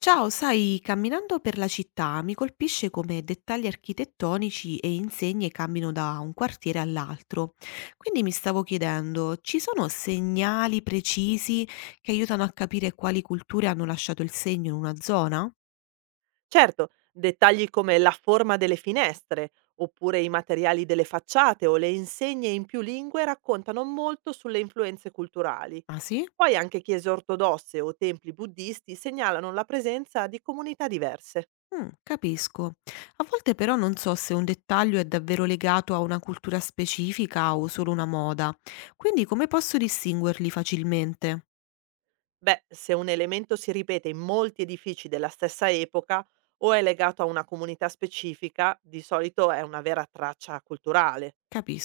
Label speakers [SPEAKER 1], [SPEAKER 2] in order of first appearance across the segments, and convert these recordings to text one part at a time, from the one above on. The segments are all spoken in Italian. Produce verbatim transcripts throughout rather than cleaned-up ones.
[SPEAKER 1] Ciao, sai, camminando per la città mi colpisce come dettagli architettonici e insegne cambino da un quartiere all'altro. Quindi mi stavo chiedendo, ci sono segnali precisi che aiutano a capire quali culture hanno lasciato il segno in una zona?
[SPEAKER 2] Certo, dettagli come la forma delle finestre, oppure i materiali delle facciate o le insegne in più lingue raccontano molto sulle influenze culturali.
[SPEAKER 1] Ah sì?
[SPEAKER 2] Poi anche chiese ortodosse o templi buddisti segnalano la presenza di comunità diverse.
[SPEAKER 1] Mm, capisco. A volte però non so se un dettaglio è davvero legato a una cultura specifica o solo una moda. Quindi come posso distinguerli facilmente?
[SPEAKER 2] Beh, se un elemento si ripete in molti edifici della stessa epoca o è legato a una comunità specifica, di solito è una vera traccia culturale.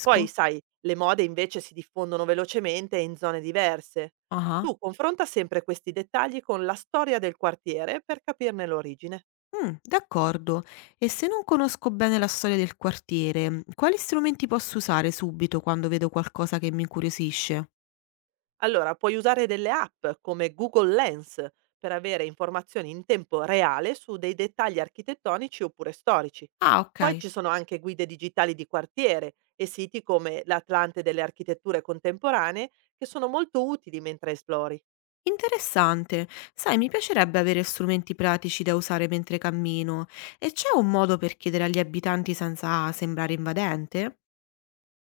[SPEAKER 2] Poi, sai, le mode invece si diffondono velocemente in zone diverse.
[SPEAKER 1] Ah.
[SPEAKER 2] Tu confronta sempre questi dettagli con la storia del quartiere per capirne l'origine.
[SPEAKER 1] Mh, d'accordo. E se non conosco bene la storia del quartiere, quali strumenti posso usare subito quando vedo qualcosa che mi incuriosisce?
[SPEAKER 2] Allora, puoi usare delle app come Google Lens per avere informazioni in tempo reale su dei dettagli architettonici oppure storici.
[SPEAKER 1] Ah,
[SPEAKER 2] Poi
[SPEAKER 1] okay.
[SPEAKER 2] ci sono anche guide digitali di quartiere e siti come l'Atlante delle architetture contemporanee che sono molto utili mentre esplori.
[SPEAKER 1] Interessante. Sai, mi piacerebbe avere strumenti pratici da usare mentre cammino. E c'è un modo per chiedere agli abitanti senza sembrare invadente?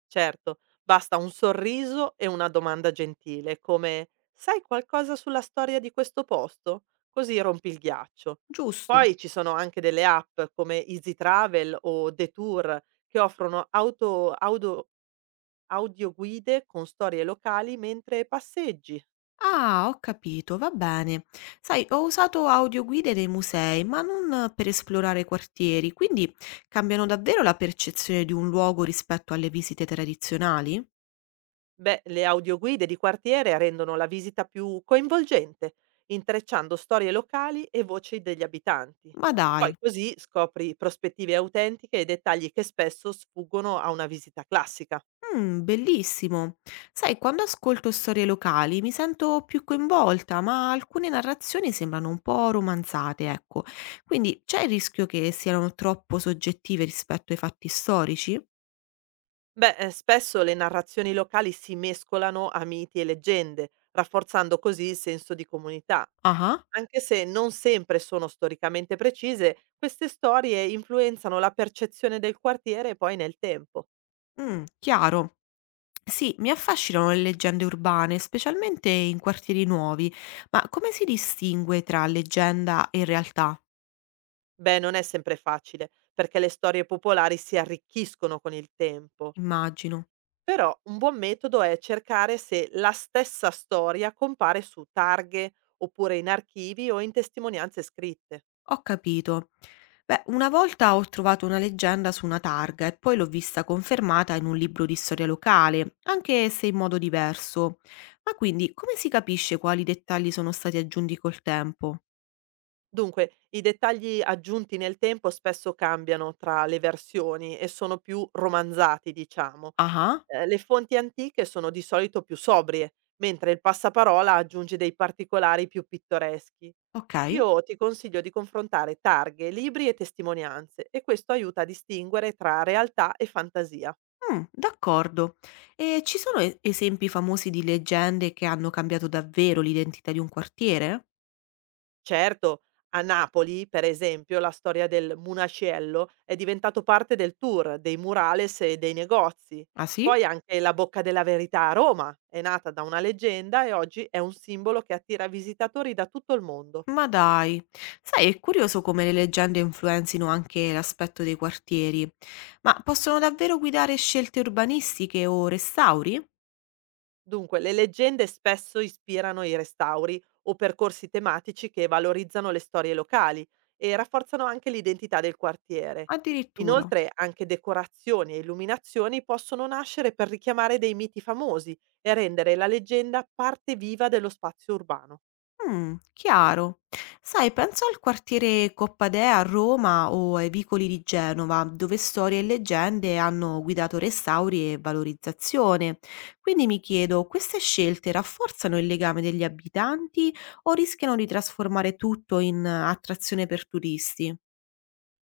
[SPEAKER 2] Certo, basta un sorriso e una domanda gentile, come: "Sai qualcosa sulla storia di questo posto?" Così rompi il ghiaccio.
[SPEAKER 1] Giusto.
[SPEAKER 2] Poi ci sono anche delle app come Easy Travel o Detour che offrono auto audo audioguide con storie locali mentre passeggi.
[SPEAKER 1] Ah, ho capito, va bene. Sai, ho usato audioguide nei musei, ma non per esplorare quartieri, quindi cambiano davvero la percezione di un luogo rispetto alle visite tradizionali?
[SPEAKER 2] Beh, le audioguide di quartiere rendono la visita più coinvolgente, intrecciando storie locali e voci degli abitanti.
[SPEAKER 1] Ma dai,
[SPEAKER 2] Poi così scopri prospettive autentiche e dettagli che spesso sfuggono a una visita classica.
[SPEAKER 1] mm, bellissimo. Sai, quando ascolto storie locali mi sento più coinvolta, ma alcune narrazioni sembrano un po' romanzate, ecco. Quindi c'è il rischio che siano troppo soggettive rispetto ai fatti storici?
[SPEAKER 2] Beh, eh, spesso le narrazioni locali si mescolano a miti e leggende, rafforzando così il senso di comunità.
[SPEAKER 1] Ah,
[SPEAKER 2] Anche se non sempre sono storicamente precise, queste storie influenzano la percezione del quartiere poi nel tempo.
[SPEAKER 1] ah, mm, chiaro. Sì, mi affascinano le leggende urbane, specialmente in quartieri nuovi, ma come si distingue tra leggenda e realtà?
[SPEAKER 2] Beh, non è sempre facile, perché le storie popolari si arricchiscono con il tempo.
[SPEAKER 1] Immagino.
[SPEAKER 2] Però un buon metodo è cercare se la stessa storia compare su targhe, oppure in archivi o in testimonianze scritte.
[SPEAKER 1] Ho capito. Beh, una volta ho trovato una leggenda su una targa e poi l'ho vista confermata in un libro di storia locale, anche se in modo diverso. Ma quindi come si capisce quali dettagli sono stati aggiunti col tempo?
[SPEAKER 2] Dunque, i dettagli aggiunti nel tempo spesso cambiano tra le versioni e sono più romanzati, diciamo,
[SPEAKER 1] Ah,
[SPEAKER 2] ehm, le fonti antiche sono di solito più sobrie, mentre il passaparola aggiunge dei particolari più pittoreschi.
[SPEAKER 1] ok.
[SPEAKER 2] Io ti consiglio di confrontare targhe, libri e testimonianze e questo aiuta a distinguere tra realtà e fantasia.
[SPEAKER 1] Mh, d'accordo. E ci sono e esempi famosi di leggende che hanno cambiato davvero l'identità di un quartiere?
[SPEAKER 2] Certo, a Napoli, per esempio, la storia del Munaciello è diventato parte del tour, dei murales e dei negozi.
[SPEAKER 1] Ah sì?
[SPEAKER 2] Poi anche la Bocca della Verità a Roma è nata da una leggenda e oggi è un simbolo che attira visitatori da tutto il mondo.
[SPEAKER 1] Ma dai. Sai, è curioso come le leggende influenzino anche l'aspetto dei quartieri. Ma possono davvero guidare scelte urbanistiche o restauri?
[SPEAKER 2] Dunque, le leggende spesso ispirano i restauri o percorsi tematici che valorizzano le storie locali e rafforzano anche l'identità del quartiere.
[SPEAKER 1] Addirittura.
[SPEAKER 2] Inoltre, anche decorazioni e illuminazioni possono nascere per richiamare dei miti famosi e rendere la leggenda parte viva dello spazio urbano.
[SPEAKER 1] Mh, chiaro. Sai, penso al quartiere Coppadea a Roma o ai vicoli di Genova, dove storie e leggende hanno guidato restauri e valorizzazione. Quindi mi chiedo, queste scelte rafforzano il legame degli abitanti o rischiano di trasformare tutto in eh, attrazione per turisti?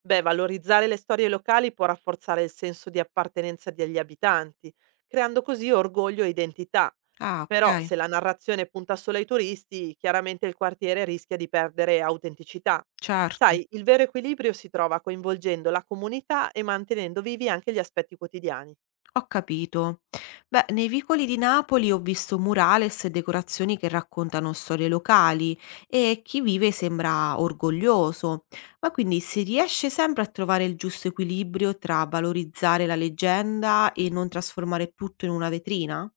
[SPEAKER 2] Beh, valorizzare le storie locali può rafforzare il senso di appartenenza degli abitanti, creando così orgoglio e identità.
[SPEAKER 1] Ah,
[SPEAKER 2] Però
[SPEAKER 1] okay,
[SPEAKER 2] se la narrazione punta solo ai turisti, chiaramente il quartiere rischia di perdere autenticità.
[SPEAKER 1] certo.
[SPEAKER 2] Sai, il vero equilibrio si trova coinvolgendo la comunità e mantenendo vivi anche gli aspetti quotidiani.
[SPEAKER 1] Ho capito. Beh, nei vicoli di Napoli ho visto murales e decorazioni che raccontano storie locali e chi vive sembra orgoglioso. Ma quindi si riesce sempre a trovare il giusto equilibrio tra valorizzare la leggenda e non trasformare tutto in una vetrina?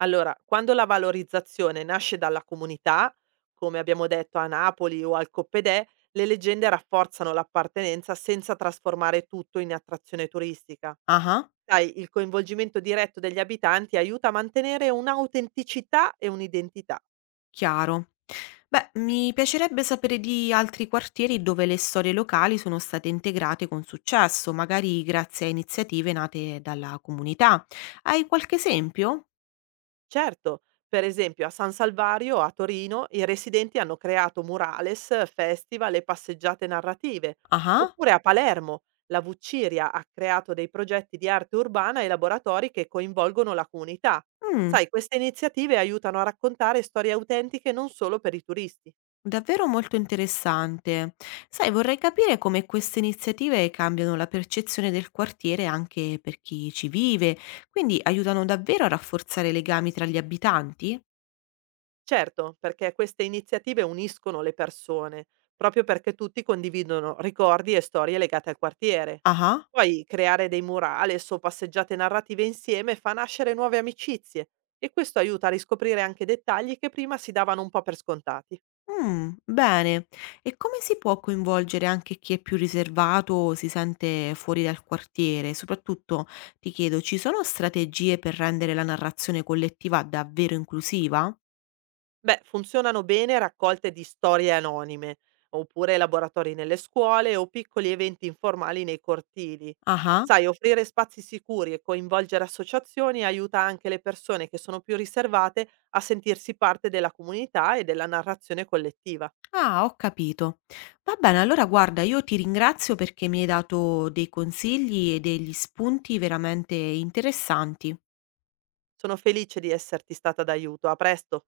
[SPEAKER 2] Allora, quando la valorizzazione nasce dalla comunità, come abbiamo detto a Napoli o al Coppedè, le leggende rafforzano l'appartenenza senza trasformare tutto in attrazione turistica.
[SPEAKER 1] Ah,
[SPEAKER 2] Sai, il coinvolgimento diretto degli abitanti aiuta a mantenere un'autenticità e un'identità.
[SPEAKER 1] chiaro. Beh, mi piacerebbe sapere di altri quartieri dove le storie locali sono state integrate con successo, magari grazie a iniziative nate dalla comunità. Hai qualche esempio?
[SPEAKER 2] Certo, per esempio a San Salvario a Torino i residenti hanno creato murales, festival e passeggiate narrative,
[SPEAKER 1] Ah-ah.
[SPEAKER 2] oppure a Palermo la Vucciria ha creato dei progetti di arte urbana e laboratori che coinvolgono la comunità.
[SPEAKER 1] Mh,
[SPEAKER 2] Sai, queste iniziative aiutano a raccontare storie autentiche non solo per i turisti.
[SPEAKER 1] davvero molto interessante. Sai, vorrei capire come queste iniziative cambiano la percezione del quartiere anche per chi ci vive, quindi aiutano davvero a rafforzare i legami tra gli abitanti?
[SPEAKER 2] Certo, perché queste iniziative uniscono le persone, proprio perché tutti condividono ricordi e storie legate al quartiere.
[SPEAKER 1] Ah-ah.
[SPEAKER 2] Poi creare dei murales o passeggiate narrative insieme fa nascere nuove amicizie e questo aiuta a riscoprire anche dettagli che prima si davano un po' per scontati.
[SPEAKER 1] Mh, bene. E come si può coinvolgere anche chi è più riservato o si sente fuori dal quartiere? Soprattutto, ti chiedo, ci sono strategie per rendere la narrazione collettiva davvero inclusiva?
[SPEAKER 2] Beh, funzionano bene raccolte di storie anonime, oppure laboratori nelle scuole o piccoli eventi informali nei cortili.
[SPEAKER 1] Ah-ah.
[SPEAKER 2] Sai, offrire spazi sicuri e coinvolgere associazioni aiuta anche le persone che sono più riservate a sentirsi parte della comunità e della narrazione collettiva.
[SPEAKER 1] Ah, ho capito. Va bene, allora guarda, io ti ringrazio perché mi hai dato dei consigli e degli spunti veramente interessanti.
[SPEAKER 2] Sono felice di esserti stata d'aiuto. A presto.